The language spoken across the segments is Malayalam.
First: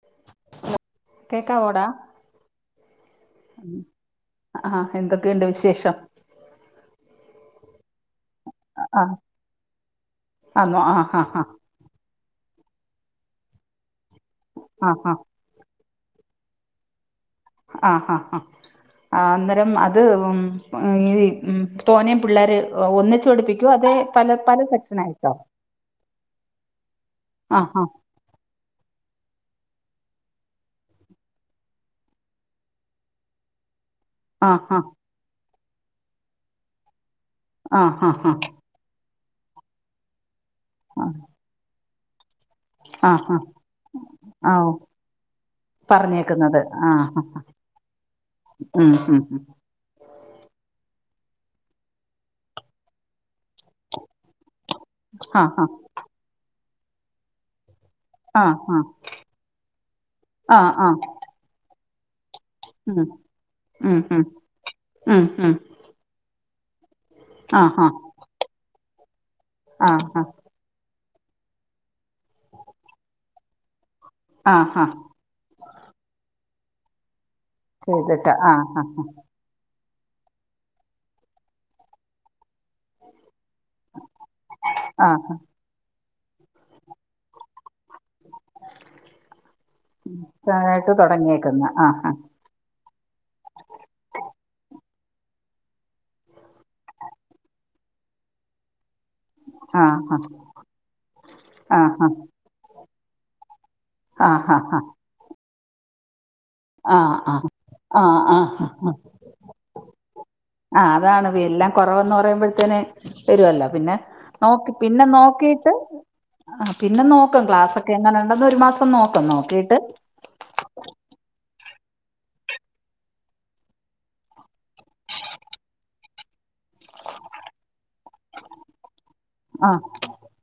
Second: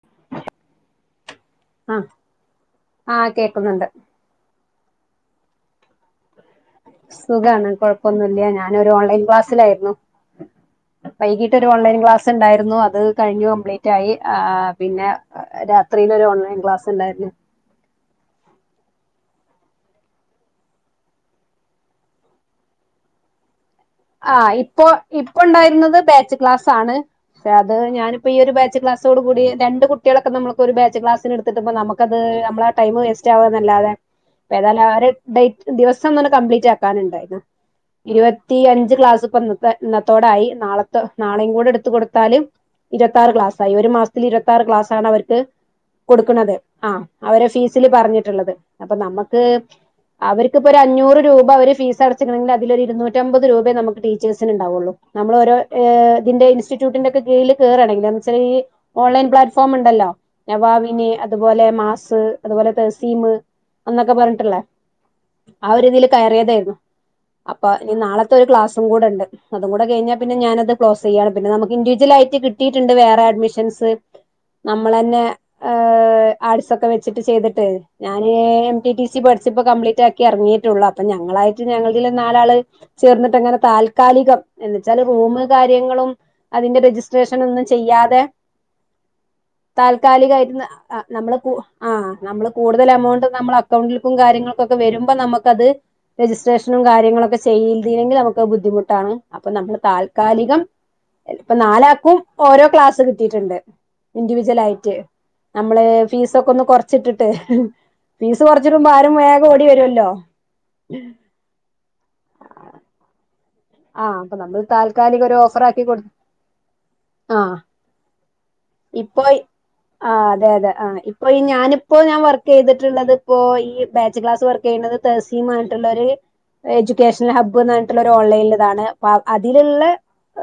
[inaudible] കേക്കാവോടാ? ആഹ് ആഹ് കേക്കുന്നുണ്ട് ആഹ് എന്തൊക്കെയുണ്ട് വിശേഷം സുഖാണ് കൊഴപ്പൊന്നുല്ല്യ ഞാനൊരു ആഹ് ഓൺലൈൻ ക്ലാസ്സിലായിരുന്നു ആന്നോ ആഹ് ആഹ് വൈകീട്ടൊ രു ഓൺലൈൻ ക്ലാസ്ണ്ടായിരുന്നു അത് കഴിഞ്ഞു കംപ്ലീറ്റായി ആ ആഹ് ആഹ് പിന്നെ അ രാത്രിയില് ഒരു ഓൺലൈൻ ക്ലാസ് ഉണ്ടായിരുന്നു ആഹ് ആഹ് ആഹ് ആ അന്നേരം അത് ഉം ഉം ഈ ഉം തോനെയും പിള്ളേരെ ഒന്നിച്ച് പഠപ്പിക്കുവോ അതെ പല ആഹ് പല ഇപ്പോ സെക്ഷനായിട്ടോ ഇപ്പൊ ഉണ്ടായിരുന്നത് ബാച്ച് ക്ലാസ് ആണ് പക്ഷെ അത് ആഹ് ഞാന് ഈ ഒരു ബാച്ച് ക്ലാസ്സോടു കൂടി രണ്ട് കുട്ടികളൊക്കെ നമുക്ക് ഒരു ബാച്ച് ക്ലാസിന് എടുത്തിട്ട് ഇപ്പൊ നമക്കത് നമ്മള് ആ ടൈം വേസ്റ്റ് റ്റാവ നല്ലാതെ ഇപ്പെ ആഹ് ഏതാണ്ട് അറ് ഡേറ്റ് ദിവസം തന്നെ കംപ്ലീറ്റ് ആക്കാനുണ്ടായിരുന്നു ആഹ് ആഹ് ഇരുപതി ഈ അഞ്ച് ക്ലാസ് ഇപ്പെ ഇന്നത്തെ ഇന്നത്തോടായി നാളത്തെ ആഹ് നാളെയും കൂടെ എടുത്ത് കൊടുത്താല് ഇരുപത്താറ് ആഹ് ക്ലാസ്സായി ഒരു മാസത്തിൽ ഇരുപത്താറ് ആഹ് ക്ലാസ് ആണ് അവർക്ക് കൊടുക്കണത് ആഹ് അവര് ഫീസില് പറഞ്ഞിട്ട് ഇള്ളത് ഉം അപ്പൊ ഉം നമ്മക്ക് അവർക്ക് ഇപ്പോ ഒരു അഞ്ഞൂറ് രൂപ അവര് ഫീസ് അടച്ച്ക്ക്ണെങ്കിൽ അതിൽ ഒരു ഇരുന്നൂറ്റ് റ്റമ്പത് രൂപേ നമുക്ക് ടീച്ചേഴ്സിന് ഇണ്ടാവുള്ളൂ നമ്മള് ഒരു ആഹ് എ ഇതിന്റെ ഇസ്റ്റിറ്റ്യൂട്ടിന്റെക്കെ കീഴില് കേറക ആണെങ്കിൽ എന്നുവെച്ചാൽ ഈ ആഹ് ഓൺലൈൻ പ്ലാറ്റ്ഫോം ഒണ്ടല്ലോ ആഹ് ആഹ് നവാഹിനി അ അതുപോലെ മാസ് അതുപോലെ ഉം തസീമ് ഉം എന്നൊക്കെ ഉം പറഞ്ഞിട്ടുള്ളേ ഉം ഉം ആഹ് ഒരിതില് കയറിയതായിരുന്നു അപ്പൊ ആഹ് ഇനി നാളത്തെ ഒരു ക്ലാസ്സും കൂടെ ഉണ്ട് അതും കൂടെ ആഹ് കഴിഞ്ഞാൽ ആഹ് പിന്നെ ഞാനത് കെ ക്ലോസ് ചെയ്യാണ് പിന്നെ നമുക്ക് ഇൻഡിവിജ്വൽ ആയിട്ട് കിട്ടീട്ടുണ്ട് വേറെ അഡ്മിഷൻസ് ആഹ് നമ്മളെന്നെ അഹ് ആട്സൊക്കെ വെച്ചിട്ട് ചെയ്തിട്ട് ഞാന് ചെയ്തിട്ട് ആഹ് എം ആഹ് ടി ടി സി പഠിച്ച് സിപ്പം കംപ്ലീറ്റ് ആക്കി എറങ്ങിയിട്ടുള്ളൂ അപ്പം ഞങ്ങളായിട്ട് ഞങ്ങളിതില് നാലാള് ചേർന്നിട്ട് അങ്ങനെ താൽക്കാലികം എന്ന് വെച്ചാല് ആഹ് റൂമ് കാര് ര്യങ്ങളും അതിന്റെ രജിസ്ട്രേഷൻ ഒന്നും ചെയ്യാ തെ താൽക്കാലികായിട്ട് ട്ട് നമ്മള് തുടങ്ങിയേക്കുന്ന് ആഹ് നമ്മള് കൂടുതൽ എമൗണ്ട് നമ്മള് അക്കൗണ്ടില്ക്കും കാര്യങ്ങൾക്കൊക്കെ വരുമ്പോ നമക്കത് രജിസ്ട്രേഷനും കാര്യങ്ങളൊക്കെ ചെയ്തീല്ലെങ്കി നമുക്ക് ബുദ്ധിമുട്ടാണ് അപ്പൊ നമ്മള് ആഹ് താൽക്കാലികം ഇപ്പൊ ആ ഹാ നാലാക്കും ഓരോ ക്ലാസ്സ് കിട്ടിയിട്ടുണ്ട് ആ ഹാ ഇൻഡിവിജ്വൽ ഹാ ആയിട്ട് നമ്മള് ഫീസൊക്കെ ഒന്ന് ആ കൊറച്ചിട്ടിട്ട് ആ ആ ആ ഫീസ് കൊറച്ചിടുമ്പോ ആരും വേഗം ഓടി വരുവല്ലോ ആഹ് അതാണ് ഫി എല്ലാം കെറവന്ന് പറയുമ്പഴത്തേന് വരുവല്ലോ പിന്നെ ആ അപ്പൊ നമ്മൾ നോക്ക് പിന്നെ താൽക്കാലിക ഒരു ഓഫർ നോക്കീട്ട് ആക്കി കൊടു ആഹ് പിന്നെ നോക്ക് ആ ക്ലാസൊക്കെ എങ്ങനെ ഒണ്ടെന്ന് ഒരു മാസം നോക്ക് ഇപ്പൊ നോക്കീട്ട് ആഹ് അതെ അതെ ആഹ് ഇപ്പൊ ഈ ഞാനിപ്പോ ഞാൻ വർക്ക് ചെയ്തിട്ടുള്ളത് ഇപ്പോ ഈ ബാച്ച് ക്ലാസ് വർക് ചെയ്യണത് തസീമായിട്ടുള്ളൊര് എഡ്യൂക്കേഷണൽ ഹബ്ബ് എന്ന് പറഞ്ഞിട്ടുള്ള ഒരു ഓൺലൈനിൽ താണ് വ ആ അതിലുള്ള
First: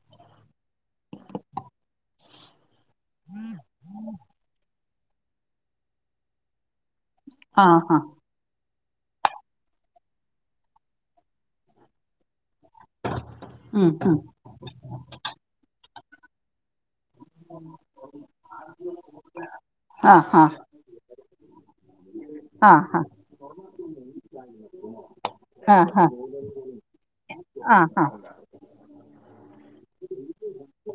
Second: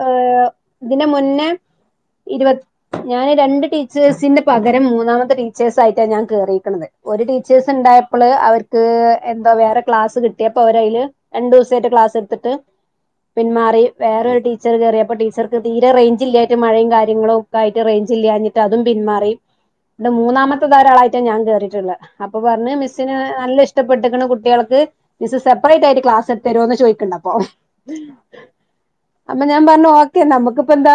ഏഹ് ഇതിനെ മുന്നേ ഇരുപത് ഞാന് രണ്ട് ടീച്ചേഴ്സിന്ന് പകരം മൂന്നാമത്തെ ടീച്ചേഴ്സ് ആയിട്ടാണ് ഞാൻ കേറിയെക്കണത് ഒരു ആ ടീച്ചേഴ്സ് ഹാ ഇണ്ടായപ്പള് അവർ ത് എന്താ വേറെ ക്ലാസ് കിട്ടിയപ്പോ അവര് അയില് രണ്ട് ദിവസായിട്ട് ക്ലാസ് എടുത്തിട്ട് പിന്മാറി ഉം, ഉം. വേറെ ഒരു ടീച്ചർ കയറിയപ്പോ ടീച്ചർക്ക് തീരെ റേഞ്ച് ഇല്ലായിട്ട് മഴയും കാ നിങ്ങള് ഉപ്പാക്കെ റേഞ്ച് ഇല്ലാഞ്ഞിട്ട് അതും പിന്മാറി ഇത് ആ ഹാ മൂന്നാമത്തെ ടെ ഒരാളായിട്ട ഞാൻ കേറിയിട്ടുള്ളെ അപ്പൊ ആ പറഞ്ഞ് ഹാ മിസ്സിന് നല്ല ഇഷ്ടപ്പെട്ടക്ക്ണു കുട്ടികൾക്ക് മിസ്സ്‌ സെപ്പറേറ്റ് ആയിട്ട് ക്ലാസ്സ്‌ എടുത്ത് തരുവോന്ന് ചോദിക്കണ്ടപ്പോ ആഹ് ആഹ് അപ്പെ ഞാൻ പറഞ്ഞു ഓക്കെ നമുക്കിപ്പെന്താ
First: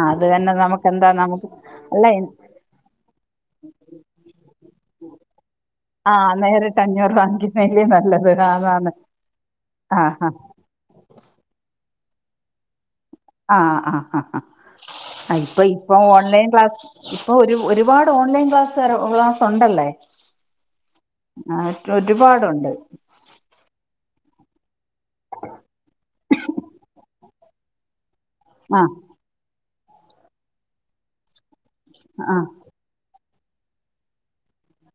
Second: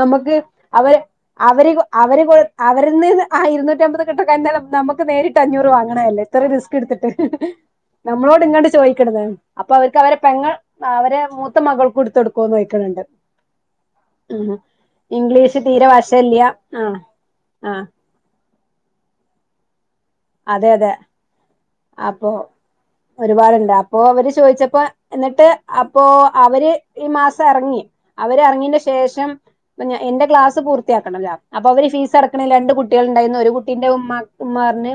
ആ, അത് തന്നെ നമുക്ക് അവര് എന്താ നമുക്ക് അവര് അല്ല അവര് ഇൻ- കൊ അവരിന്ന് ആ ഇരുന്നൂറ്റമ്പത് കിട്ടക്കഴിഞാ നമക്ക് നേരിട്ട് അഞ്ഞൂറ് വാങ്ങി ആ അല്ലേ എത്ര റിസ്ക് നേരിട്ട് എടുത്തിട്ട് അഞ്ഞൂറ് വാങ്ങിക്കുന്നതിലേ നല്ലത് നമ്മളോട് ഇങ്ങട്ട് ആന്നാന്ന് ചോദിക്കണത് അപ്പൊ അവർക്ക് ആ അവരെ ഹാ പെങ്ങൾ അവരെ മൂത്ത മകൾക്ക് എടുത്ത് കൊ ടുക്കുവേന്ന് ചോദിക്കണ ഉണ്ട് ആഹ് ആഹ് ആഹ് ഇംഗ്ലീഷ് ഇപ്പൊ തീരെ ഇപ്പൊ വശല്ല്യ ഓൺലൈൻ ക്ലാസ് ആ ഇപ്പൊ ഒരു ആ ഒരുപാട് ഓൺലൈൻ ക്ലാസ്കാര് ക്ലാസ് ഒണ്ടല്ലേ അതെ അതെ ആഹ് അപ്പൊ ഒരുപാടുണ്ട് ഒരുപാടുണ്ട് അപ്പൊ അവര് ചോദിച്ചപ്പോ എന്നിട്ട് അപ്പൊ അവര് ഈ മാസം എറങ്ങി അവര് എറങ്ങിന്റെ ആ ശേഷം എന്റെ ക്ലാസ് പൂർത്തിയാക്കണം അല്ലേ അപ്പൊ അവര് ഫീസ് ആ അടക്കണെല് എന്റെകുട്ടി കുട്ടികൾ ഉണ്ടായിരുന്നു ഒരു കുട്ടിന്റെ ഉമ്മ ഉമ്മ പറഞ്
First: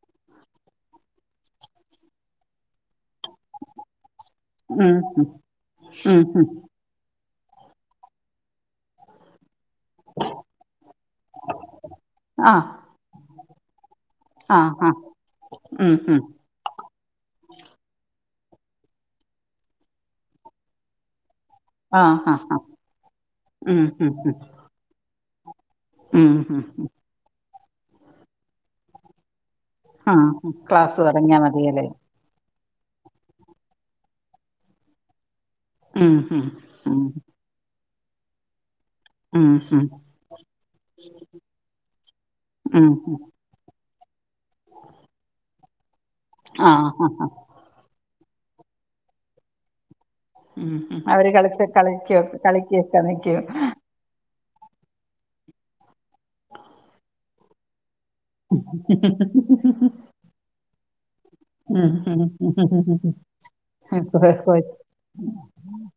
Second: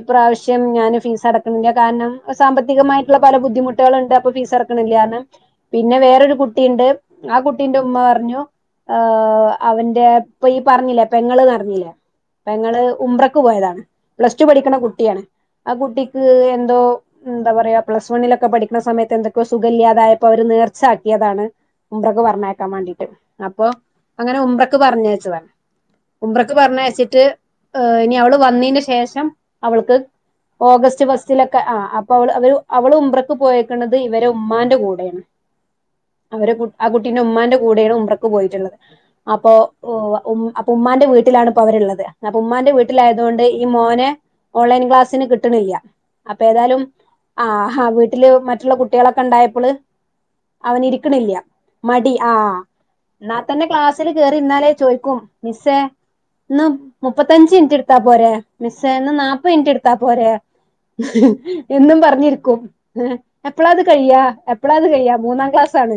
ഇപാവശ്യം ഞാൻ ഫീസ് അടക്ണി ല്ല കാരണം സാമ്പത്തികമായിട്ട് ള്ള പല ബുദ്ധിമുട്ടുകൾ ഉണ്ട് അപ്പൊ ഫീസ് അട ഉം ക്കണില്യാന്ന് ഉം പിന്നെ ഉം വേറൊരു ഉം കുട്ടിയിണ്ട് ആ കുട്ടീന്റെ ഉമ്മ പറഞ്ഞു ആ അവൻ എ പ്പൊ ഈ പറഞ്ഞില്ലേ പെങ്ങള്ന്നാർഞ്ഞില്ലേ ആ പെങ്ങൾ ഉംറ ക്ക് പോയതാണ് പ്ലസ് ടു ആ പഠിക്കണ ആ കുട്ടിയാണ് ആ ഉം ഉം കുട്ടിക്ക് എന്തോ എന്താ പറയാ പ്ലസ് വണ്ണിലൊക്കെ പഠിക്കണ സമയത്ത് എന്തൊക്കെയോ സുഖഇ ല്ലാതായപ്പോഅവര് നേർച്ചാക്കിയതാണ് ആ ഉംറ ക് ആ ആ പറഞാക്കാൻ വേണ്ടിട്ട് അപ്പൊ ഉം ഉം ഉം അങ്ങനെ ഉംറ ക് പറഞ്ഞച്ചതാ ഉം ഉംറ ക് ഉം പറഞ്ഞ അയച്ചിട്ട് ഹ് ഇനി അവള് വന്നതിന് ശേഷം അവൾക്ക് ആ ക്ലാസ് ഓഗസ്റ്റ് തുടങ്ങിയാ ഫസ്റ്റിലൊക്കെ ആ മതിയല്ലേ അപ്പ അവള് അവര് അവള് ഉംറ ക്ക് പോയേക്കണത് ഇവരെ ഉമ്മാന്റെ കൂടെയാണ് ഉം ഉം അവര് കു ആ ഉം കുട്ടീന്റെ ഉമ്മാന്റെ കൂടെയാണ് ഉംറ ക്ക് പോയിട്ടുള്ളത് ഉം അപ്പൊ ഉം ഉ അപ്പൊ ഉമ്മാന്റെ വീട്ടിലാണിപ്പോ അവരുള്ളത് അപ്പ ഉമ്മാന്റെ ഉം ഉം വീട്ടിലായത് കൊണ്ട് ഈ മോനെ ഓൺലൈൻ ക്ലാസിന് കിട്ടണില്യ അപ്പ ഏതായാലും ആ ഹ വ് ട്ട്ല് മറ്റുള്ള കുട്ടികളൊക്കെ ഉണ്ടായപ്പ ള് ഉം അവൻ ഉം അവര് ഇരിക്കണില്ല കളിച്ച് മടി കളിക്കും ആ കളിക്കൊക്കെ ന്നാ നിക്കും തന്നെ ക്ലാസ് ച്ല് കേറി ഇര്ന്നാലേ ചോയ്ക്കും മിസ്സ ഇന്ന് മുപ്പത്തഞ്ച് മിനിറ്റ് എടുത്താ പോരെ മിസ്സേ ഇന്ന് നൽപ് മിനിറ്റ് എടുത്താ പോര ഉം ഉം എന്നും ഉം പറഞ്ഞിരിക്കും ഏ എപ്പളാ ത് ഉം കഴിയ ഉം എപ്പളാ ത് കഴിയാ മൂന്നാം ക്ലാസ് ആണ്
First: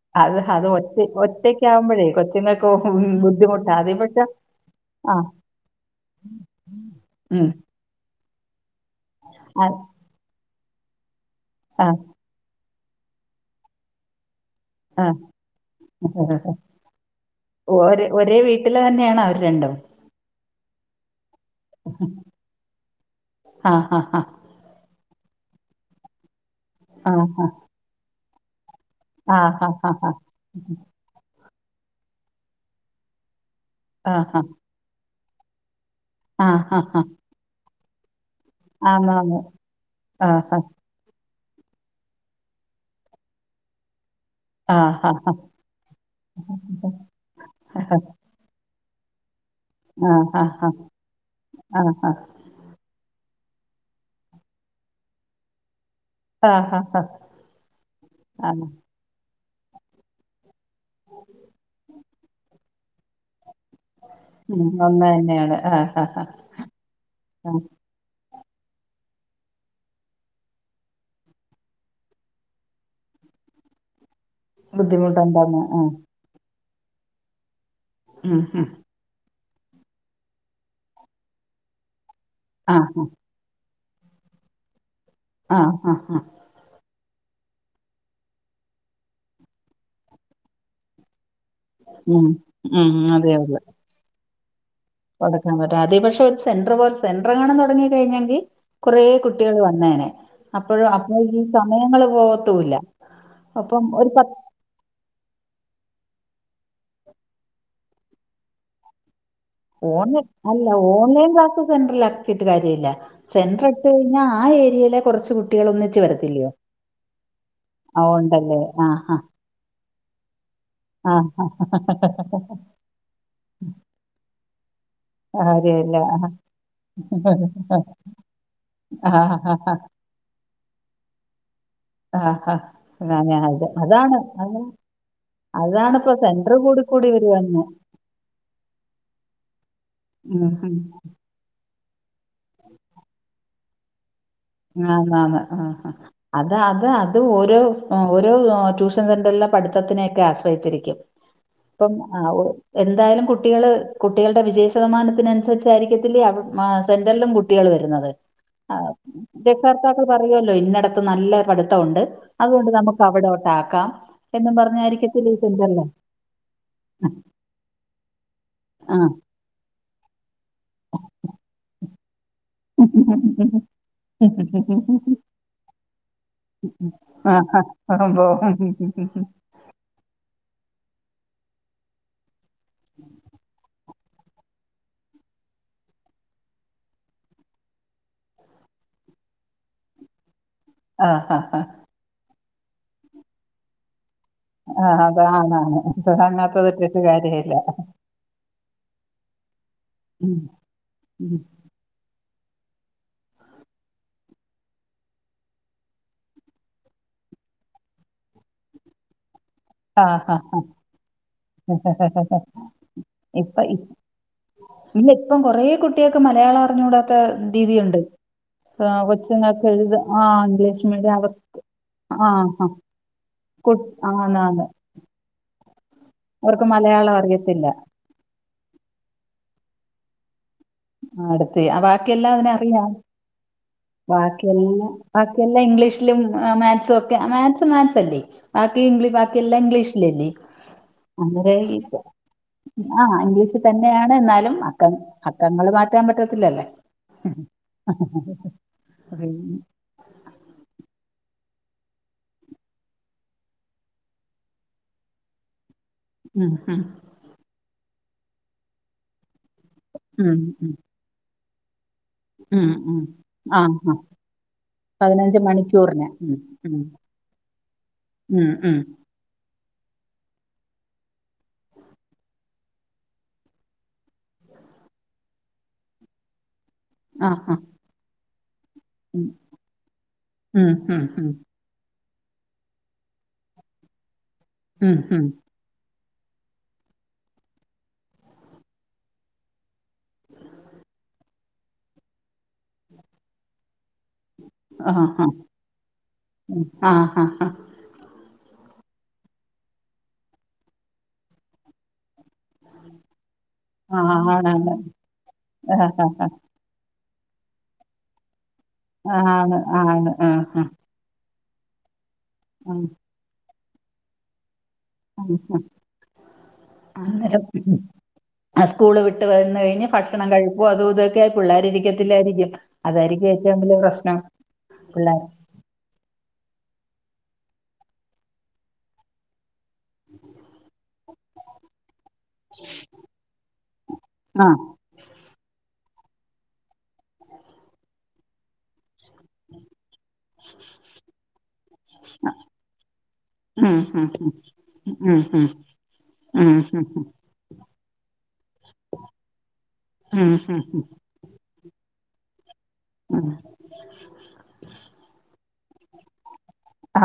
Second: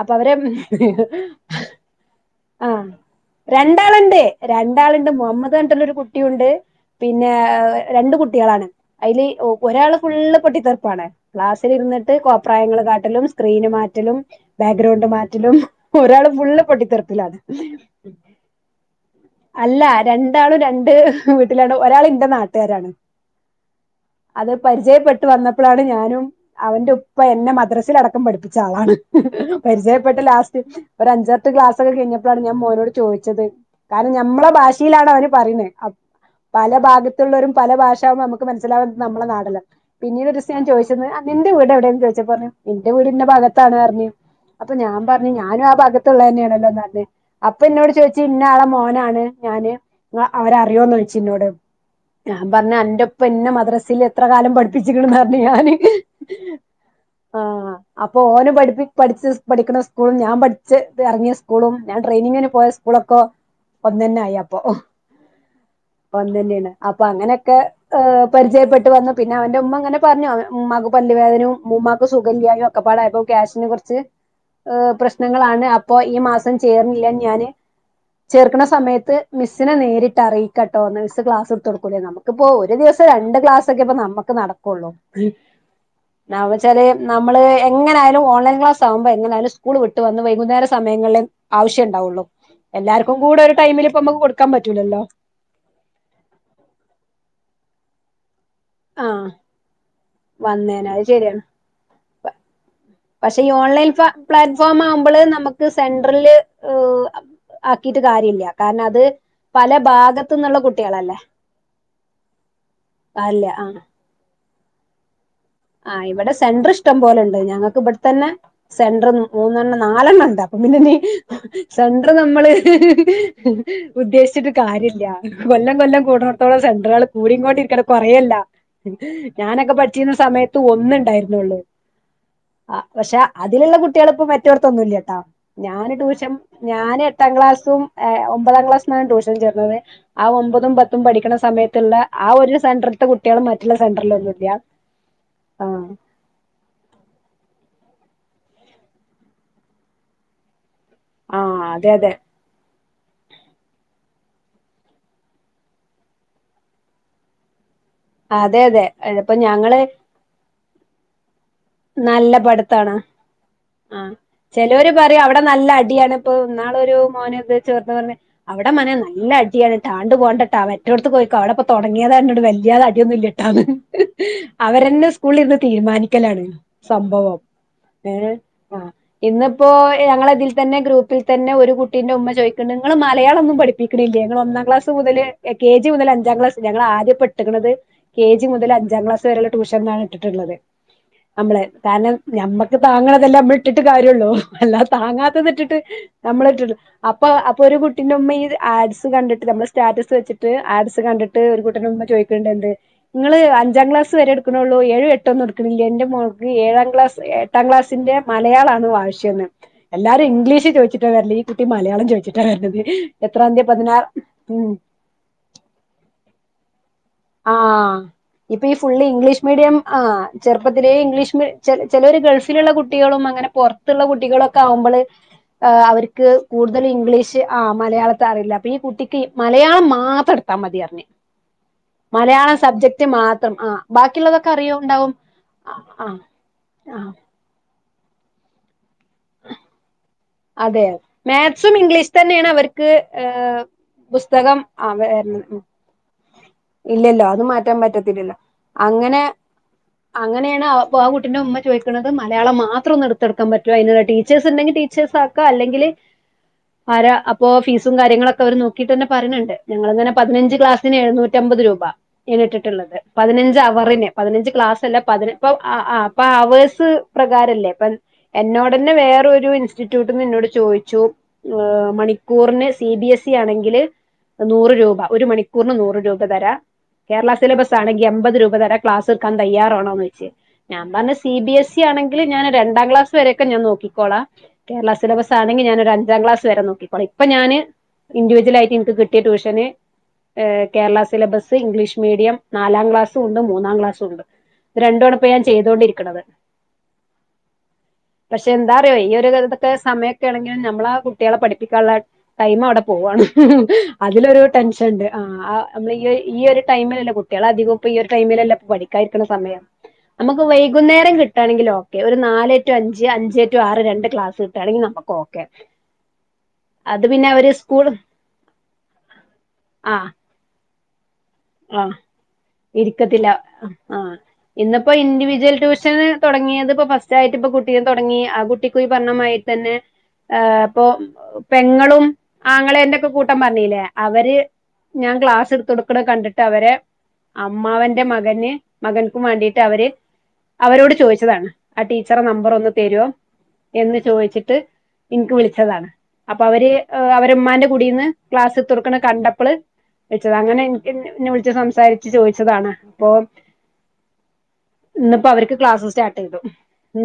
അപ്പൊ അവര് അത് അത് ഒറ്റ ഒറ്റയ്ക്കാവുമ്പോഴേ കൊച്ചുങ്ങൾക്ക് ആഹ ബുദ്ധിമുട്ടാ അത് രണ്ടാളുണ്ട് പക്ഷെ രണ്ടാളുണ്ട് ആ മുഹമ്മദ് പറഞ്ഞിട്ട് ള്ളരു കുട്ടിയുണ്ട് പിന്നെ ഉം രണ്ട് കുട്ടികളാണ് അതില് ആ ഒരാള് ഫുള് പൊട്ടിത്തെർപ്പാണ് ക്ലാസ്സിൽ ആ ഇരിന്നിട്ട് പ്രായങ്ങളൾ കാട്ടലും സ്ക്രീന് മാറ്റലും ആ ബാക്ക്ഗ്രൗണ്ട് മാറ്റ ലും ഒരാൾ ഫുള്ള് പൊട്ടിത്തെറപ്പിലാണ് വീട്ടിൽതന്നെയാണോ അവര് രണ്ടും രണ്ടാളും രണ്ട് വീട്ടിലാണ് ഒരാൾന്റെ നാട്ടിൽ ആഹ് ആഹ് ആഹ് അത് പരിചയപ്പെട്ടു വന്നപ്പോഴാണ് ഞാനും അവന്റെ ആ ആ ഉപ്പ എന്നെ മദ്രസൽടക്കം പഠിപ്പിച്ച ആളാണ് ആ ഹ്. ആ ആ പരിചയപ്പെട്ട ലാസ്റ്റ് ഒരു അഞ്ചട്ട് ക്ലാസ് ക്കഴിഞ്ഞപ്പോഴാണ് ഞാൻ മോനോ ട് ചോദിച്ചത് ആ കാരണം നമ്മളെ ഭാഷ ച്ചിയിലാണ് അവന് പറയുന്നത് ആ പല ആ ആ ഭാഗത്തുള്ളവരും പല ഭാഷ നമുക്ക് മനസിലാകുന്നത് നമ്മള ആന്നാന്ന് നാട്ല്ലേ പിന്നീട് ഒരു ദിവസ ആഹാ ഞാൻ ചോദിച്ചു നിന്റെ വീട് എവിടെന്ന് ചോദിച്ചപ്പോൾ പറഞ്ഞു ഇ ന്റെ വീട് ഇന്ന ഭാഗത്താണ് അറിഞ്ഞു അപ്പൊ ഞാൻ ആഹാ പറഞ്ഞു ഞാനും ആ ഭഗത്തുള്ളത് തന്നെയാണല്ലോ ന്നാൽ അപ്പൊ എന്നോട് ആഹാ ചോദിച്ചു ഇന്നാളെ മോനാണ് ഞാന് ആഹ് ആഹ് അവരറിയോന്ന് ചോദിച്ചു എന്നോട് ആഹ് ആഹ് ഞാൻ പറഞ്ഞ അ ന്റെ ഉ പ്പ എന്നന്നെ മദ്രസയിൽ എത്ര കാലം പഠിപ്പിച്ചിക്കണന്ന് പറഞ്ഞ് ഞാന് ആ ആ ആ ആ ആ ആഹ അപ്പൊ ആ ആ. ഓന പഠിപ്പി പഠിച്ച് പഠിക്കുന്ന സ്കൂളും ഞാൻ പഠിച്ച് ഇറങ്ങിയ സ്കൂളും ഞാൻ ട്രെയിനിങ്ങിന് പോയ സ്കൂളൊക്കെ ഒന്നന്നെ ആയി അപ്പൊ ഉം ഒന്ന് തന്നെയാണ് ആഹാഹാ ഒന്നന്നെയാണ് അപ്പൊ ആ ആ ആ. അങ്ങനെയൊക്കെ ഹ് പരിചയപ്പെട്ട് വന്നു പിന്നെ അവന്റെ ഉമ്മ ങ്ങനെ പറഞ്ഞു ഉമ്മാക്ക് പല്ലുവേദനയും ഉമ്മു മാക്ക് സുഗല്യായോ ഒക്കപ്പാടായപ്പൊ ക്യെഷ്ന് കൊർച് എ ബുദ്ധിമുട്ടുണ്ടെന്ന് പ്രശ്നങ്ങളണ് ആ അപ്പൊ ഈ മസ് ചേർന്നില്ല ഞാന് ഉം ചേർക്ക്ണ ഉം സമയത്ത്. മിസിന് നേരിട്ടറിയിക്കട്ടോന്ന് മിസ് ക്ലാസ് എടുതൊട്കൂലേ നമുക്ക്പ്പോ ഒരു ആ ദിവസ രണ്ട് ക്ലാസ് ക്കെപ്പൊ നമ്മക്ക് നട്ക്കൊള്ളൂ. ആഹ് ആഹ് ആഹ് ന്നാ വച്ചാല് നമ്മള് എങ്ങനായാലും ഓൺലൈൻ ക്ലാസ് ആലുമ്പോ എങ്ങനായാലും സ്കൂൾ വിട്ട് വന്ന് വൈകുന്നേര സമയങ്ങള് ആവശ്യംണ്ടാവുള്ളൂ ഉം ഉം എല്ലാർക്കും കൂടെ ഉള്ളൂ ഒരു ടൈമിലപ്പ നമ്മക്ക് കൊടുക്കാൻ പറ്റൂലല്ലോ. [unintelligible] അതേ പക്ഷെ ഒരു സെൻ്റർ പോലെ സെ ൻ്ററെങ്ങാൻതുടങ്ങി കഴിഞ്ഞെങ്കിൽ കുറേ ആ കുട്ടികൾ വന്നേനെ അപ്പോഴോ വന്നേനെ അത് അപ്പോ ശരിയാണ് ഈ സമയങ്ങൾപോകത്തൂല്ല. പക്ഷെ ഈ ഓൺലൈൻപ്ല പ്ലാറ്റ് ഫോമാവുമ്പള് നമക്ക് സെൻട്രല് ആക്കിട്ട് കാര്യല്ല കാരണം അത് പല ഭാഗത്തു നിന്നുള്ള ഓൺലഅല്ല കുട്ടികളല്ലേ ഓൺലൈൻ ക്ലാസ്സ് സെന്ററിലാക്കിട്ട് കാര്യല്ല അല്ല ആ സെന്ററെപ്പോഴും ന്നാ ആ ഏര്യേലാ കൊർച്ച് കു ആ ഇവടെ സെന്റർഷ്ടം പോലെണ്ട് ഞങ്ങക്ക് ആ ഇപട്ത്തെന്നെ ഉണ്ടല്ലേ ആ സെന്റർ ഹാ മൂന്നെണ്ണം നാലെണ്ണണ്ട് അപ്പൊപിന്നെനി ആ ഹാ സെൻ്റർനമ്മള് ഉദ്ദേശിച്ചിട്ട് കാര്യല്ല കൊല്ലം കാര്യമില്ല കൊല്ലം ആ കൂട്ണോട്ത്തോളം സെൻ്ററാള് കൂടിംകൊണ്ടിരിക്കാണ് കൊറയല്ല ഹാ ഞാനൊക്കെ പഠ് ച്ചീന്ന സമയത്ത് ഒന്ന്ണ്ടായ്ര്ന്നൊള്ളു ഹാ ആ പക്ഷെ അതാണ് അതില്ള്ള കുട്ട്യാള് അതാണ് പ്പോ മറ്റോട്ത്തൊന്നുല്ലട്ടോ ഞാന് അതാണ് ഇപ്പൊ ടൂഷം സെന്റർ കൂടി ഞാന് കൂടി എട്ടാം വരുവാന്ന് ക്ലാസ്സും ഒമ്പതാം ക്ലാസ്സ്ന്നാണ് ട്യൂഷൻ ചേർന്നത് ആ ഉം ഒമ്പതും ഉം പത്തും പഠിക്ക്ണ സമയ ത്ത്ള്ളെ ആ ഒരു സെന്റർത്തെ കുട്ട്യാള് മറ്റുള്ള സെന്റർലൊന്നുംല്ല ആ മാ മ് അത് അത് അത് ഓരോസ് ഓരോ ട്യൂഷൻ സെന്ററിലെ പട്ത്തത്തിനൊക്കെ ആശ്രയിച്ചിരിക്കും ആ അതെ ഇപ്പം അതെ അ ഒ എന്തായാലും കുട്ടികള് കുട്ടികളുടെ വിജയ ശതമാനത്തിന് അനുസരിച്ചായിരിക്കത്തില്ലേ അവ് ആ സെൻ്ററിലും കുട്ടികള് വരുന്നത് ആ, അതെതെ രക്ഷകർത്താക്കൾ പറയല്ലോ ഇന്നടത്ത് നല്ല പട് ത്തൊണ്ട് നല്ല അതോണ്ട് പഠിത്താണ് നമുക്ക് അവിടോട്ടാക്കാം ആഹ് എന്നും പറഞ്ഞായിരിക്കത്തില്ലേ [unintelligible] പ്പൊ ന്നാളൊരു മോന് ദേ ചെർത് പർഞ് അവടെ മനെ ആഹ് നല്ല അട്യാണ് ട്ടാണ്ട് പോണ്ടട്ടാ മറ്റോട്ത്ത്ക്പൊയ്കോ അവിടെപ്പൊ തൊടങ്ങിയതാന്നോട് വ യാളെ അടിയൊന്നുല്ലട്ടോന്ന് അവരെന്നെ സ്കൂളിലിര്ന്ന് തീരുമാനിക്കലാണ് സംഭവം ആഹ് ഏ ആ ഇന്ന് പ്പോ ഞങ്ങളെതിൽ തന്നെ ഗ്രൂപ്പിൽത്തെന്നെ ഒരു കുട്ടീന്റെ ഉമ്മ ചോയ്ക്ക്ണ്ട് ങ്ങൾ മലയാളൊന്നും പട്പ്പി പ്പിക്ക്ണില്ലേ ങ്ങള് ഒന്നാംക്ലാസ് മുതല് കെ ജി മുതല് അഞ്ചാം ക്ലാസ് ഞങളാദ്യപ്പട്ട്ക്ക്ണത് കെ ജി മുതല് അഞ്ചാംക്ലാസ് വരെള്ള ട്യൂഷൻന്നാണ് ഇട്ടിട്ട്ള്ളത് ആഹ് ആഹ് നമ്മള് കാരണം ഞമ്മക്ക് താങ്ങണ്തല്ലേ ഞമ്മള് ഇട്ടിട്ട് കാര്യോള്ളൂ അല്ലാതെ ആഹ് താങ്ങാത്തത് അതാണ് ഇട്ട്ട്ട് [unintelligible] അപ്പൊ അപ്പൊ ഒരു കുട്ടിന്റുമ്മ ഈ ആഡ്സ് കണ്ട്ട്ട് നമ്മള് സ്റ്റാറ്റസ് ഉം വെച്ചിട്ട് ആഡ്സ് കണ്ട് ഉം. ട്ട്ഒരു കുട്ടിന്റെ മ്മ ചോയ്ക്ക്ണ്ടെന്ത് ങ്ങള് അഞ്ചാം ക്ലാസ് വെരെ ഇട്ക്ക്ണൊള്ളൂ ഏഴും എട്ടൊന്നും ഇട്ക്ക്ണില്ലേ ന്റെ മോൾ ക്ക് ഏഴാം ക്ലാസ് എട്ടാം ക്ലാസ്സിന്റെ മലയാളാണ് വാശ്യന്ന് ആ എല്ലാരും ഹാ ഹാ. ഇംഗ്ലീഷ് ചോയ്ച്ച്ട്ടാവെര്ല് ഈ കുട്ടി മലയാളം ചോയ്ച്ച്ട്ടാ വെര്ണത് ഇപ്പ എത്രാന്ത്യ ഇ പതിനാ ഉം ഇല്ല ഇപ്പം കൊറെ കുട്ട്യാക്ക് മലയാളം അറിഞ്ഞുടാത്ത ആഹ് രീതിണ്ട് ഇപ്പൊ ഈ ഫുള്ള് ഇംഗ്ലീഷ് മീഡിയം ആ ഇംഗ്ലീഷ് ചെറുപ്പത്തിലേ മീഡിയം അവർ ഇംഗ്ലീഷ് മീ ചെലോര് ആഹ് ഹാ ഗൾഫില്ള്ള കുട്ടികളും അങ്ങനെ കു പൊർത്ത്ള്ള ആന്നാന്ന് കുട്ടികളൊക്കാവുമ്പള് ആ അവര്ക്ക് അവർക്ക് കൂടുതല് മലയാളം ഇംഗ്ലീഷ് ആ അറിയത്തില്ല. മലയാളത്തെറിയില്ല അപ്പൊ ഈ കുട്ടി ട്ടി മലയാളം മാത്രട്ത്താ മതിർഞ് ആ [unintelligible] അവ മലയാളം സബ്ജക്ട് മാത്രം ആ ബാക്കിയെല്ലാം ബാക്കിയെല്ലാം ഇംഗ്ലീഷിലും ആഹ് മാത്സും ആഹ് ഒക്കെ മാത്സ് മാത്സല്ലേ ബാക്കി ഇംഗ്ലി ബാക്കെല്ലാംഇംഗ്ലീഷിലല്ലേ അതെ അന്നേരെ മാത്സും ഈ ഇംഗ്ലീഷ് തന്നെയാണ് അവർക്ക് ആ ഇംഗ്ലീഷ് ഏഹ് തന്നയാണ് ന്നാലും പുസ്തകം അ ക്കം ആഹ് അക്കങ്ങള് മാറ്റാൻ പറ്റത്തില്ലല്ലേ ഇല്ലല്ലോ അത് മാറ്റാൻ പറ്റത്തില്ലല്ലോ ഉം അങ്ങനെ അങ്ങനേണ് ആ ആ കുട്ടിന്റെ മ്മ ചോയ്ക്ക്ണത് മലയാളം മാത്രൊന്ന് ട്ത്തൊടുക്കാൻ പറ്റോ അത്ന്ള്ള ടീചേഴ്സ്ണ്ടെങ്കി ടീ ചേസാക്കാ അല്ലെങ്കില് ഉം ആരാ അപ്പോ ഫീസും കാര്യങ്ങളൊക്കെ അവര് നോക്കീട്ടെന്നെ പറയ്ണ് ണ്ട് ഞങ്ങള്ങ്ങനെ ഉം പതിനഞ്ച് ഉം. ക്ലാസിന് എഴുന്നൂറ്റമ്പത് രൂപ ഉം ഇയ്ന്ട്ട്ട്ട്ള്ളത് ഉം പതിനഞ്ച് ആ ആ അവറിന് പതിനഞ്ച് ക്ലാസ്സല്ല പതിന പതിനഞ്ച് പ്പ അ മണിക്കൂറിന് പ്പ ഉം ഉം അവേസ് പ്രകാരല്ലേ പ്പെൻ ഉം ഉം എന്നോടെന്നെ വേറൊരു ൻസ് ഇൻസ്റ്റിറ്റ്യൂട്ട്ന്ന് ന്നോട് ചോയ്ച്ചു ആ മണിക്കൂറിന് സി ബി എസ് ഇ ആണെങ്കില് നൂറ് രൂപ ഒരു മണിക്കൂറിന് നൂറ് രൂപ തെരാ ആ കേരള ആ സിലബസാണെങ്കി എൺപത് രൂപ തെരാ ക്ലാസ് ഉം എടുക്കാൻ തയ്യാണോന്നോയ്ചെ ഉം ഞാൻ ഉം പറഞ്ഞ് ഉം സി ബി എസ് ഇ ആണെങ്കില് ഞാന് രണ്ടാം ക്ലാസ്സ് വെരെയൊക്കെ ഞാൻ നോക്കിക്കോളാ കേരള ഉം ഉം സിലബസാണെങ്കി ഞാനൊരു അ ഞ്ചാ ക്ലാസ്സ് വരെ നോക്കിക്കോള ഇപ്പ ഞാന് ഇന്ത്വിവിജ്വലായിട്ട് ഇൻക്ക് കിട്ടിയ ട്യൂഷന് ഏഹ് കേരളാ സിലബസ് ഇംഗ്ലീഷ് മേഡിയം നാലാം ക്ലാസ്സും ഉണ്ട് മൂന്നാം ക്ലാസ്സും ഉണ്ട് ഇത് രണ്ടു ആണ് ഇപ്പ ഞാൻ ചെയ്തോണ്ടിരിക്ണത് ആഹ് ആഹ് ഹ പക്ഷെ എന്താറിയോ ഈ ഒരു [unintelligible] ട്ട് സമയൊക്കേണെങ്കിലും നമ്മളാ കുട്ട്യാളെ പഠിപ്പിക്കാള്ളെ ടൈം അവിടെ പോവാണ് ആ അതിലൊരു ആണാണ് ടെൻഷൻണ്ട് ആഹ് ആ അഹ് ഈ ആ ഈ ഒരു ടൈമിലല്ലെ കു കുട്ട്യാള് അധികോം ഇപ്പ ഈ ഒരു ടൈമിലല്ല ആ പഠിക്കാരിഇരിക്ക്ണ ആണ് സമയം ആണ് ആ നമുക്ക് ആ ആ വൈകുന്നേരം കി ട്ടാണെങ്കിൽ ഓക്കെ നാല് ടു ഉം അഞ്ച് അഞ്ച് ടു ആറ് രണ്ട് ക്ലാസ് കിട്ടാണെങ്കി നമ്മക്ക് ഉം ആഹ് പിന്നെ അന്നേരം അവര് സ്കൂൾ ആ സ്കൂള് വിട്ട് വന്ന് കഴിഞ്ഞ് ആഹ് ഭക്ഷണം കഴിപ്പും അതുഇതുക്കെ ആഹ് ഇരിക്കത്തില്ല ഏറ്റവും വലിയ ആഹ് പ്രശ്നം ഇന്ന്പ്പോ പിള്ളേർ ഇൻഡിവിജ്വൽ ട്യൂഷന് തുടങ്ങിയത് ഇപ്പൊ ഫസ്റ്റ് ആയിട്ട് ഇപ്പൊ കുട്ടീയെ തൊടങ്ങി ആ കുട്ടിക്കു ഈ പറഞ്ഞമാതിരി തെന്നെ ഏഹ് പ്പോ പെങ്ങളും ആങ്ങളേന്റെ ഒക്കെ കൂട്ടം പറഞ്ഞീല്ലേ അവര് ആ ഞാൻ ക്ലാസ് ഇടത്തോട്ക്ക്ണ് കണ്ടിട്ട് അവരെ അമ്മാവന്റെ മകന് മകൻക്കും മാണ്ടീട്ട് അവര് അവരോട് ചോയിച്ചതാണ് ആ ടീച്ചറെ നമ്പറൊന്ന് തെരോ ഉം എന്ന് ഉം ചോയിച്ചിട്ട് ഉം ഇൻക്ക് ഉം വിളിച്ചതാണ് അപ്പൊ ഉം അവര് ഉം ഉം അവ ര് ഇമ്മാന്റെ കൂടിന്ന് ക്ലാസ്ത്തൊട്ക്ക്ണ കണ്ടപ്പള് ഉം വിൾച്ചതാ ഉം അങ്ങനെ ഇൻ ഉം ഇൻ ഇന്നെ വിളിച്ച് സംസാരിച്ച് ചോയിച്ചതാണ് ആഹ് ഇന്ന്പ്പോ അവര്ക്ക് ക്ലാസ്സ് സ്റ്റാർട്ടൈതു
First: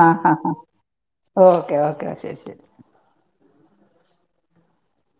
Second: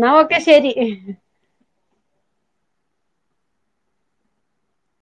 ആഹ് ആഹ് ഹ ഓക്കെ ഓക്കെ ശരി ശരി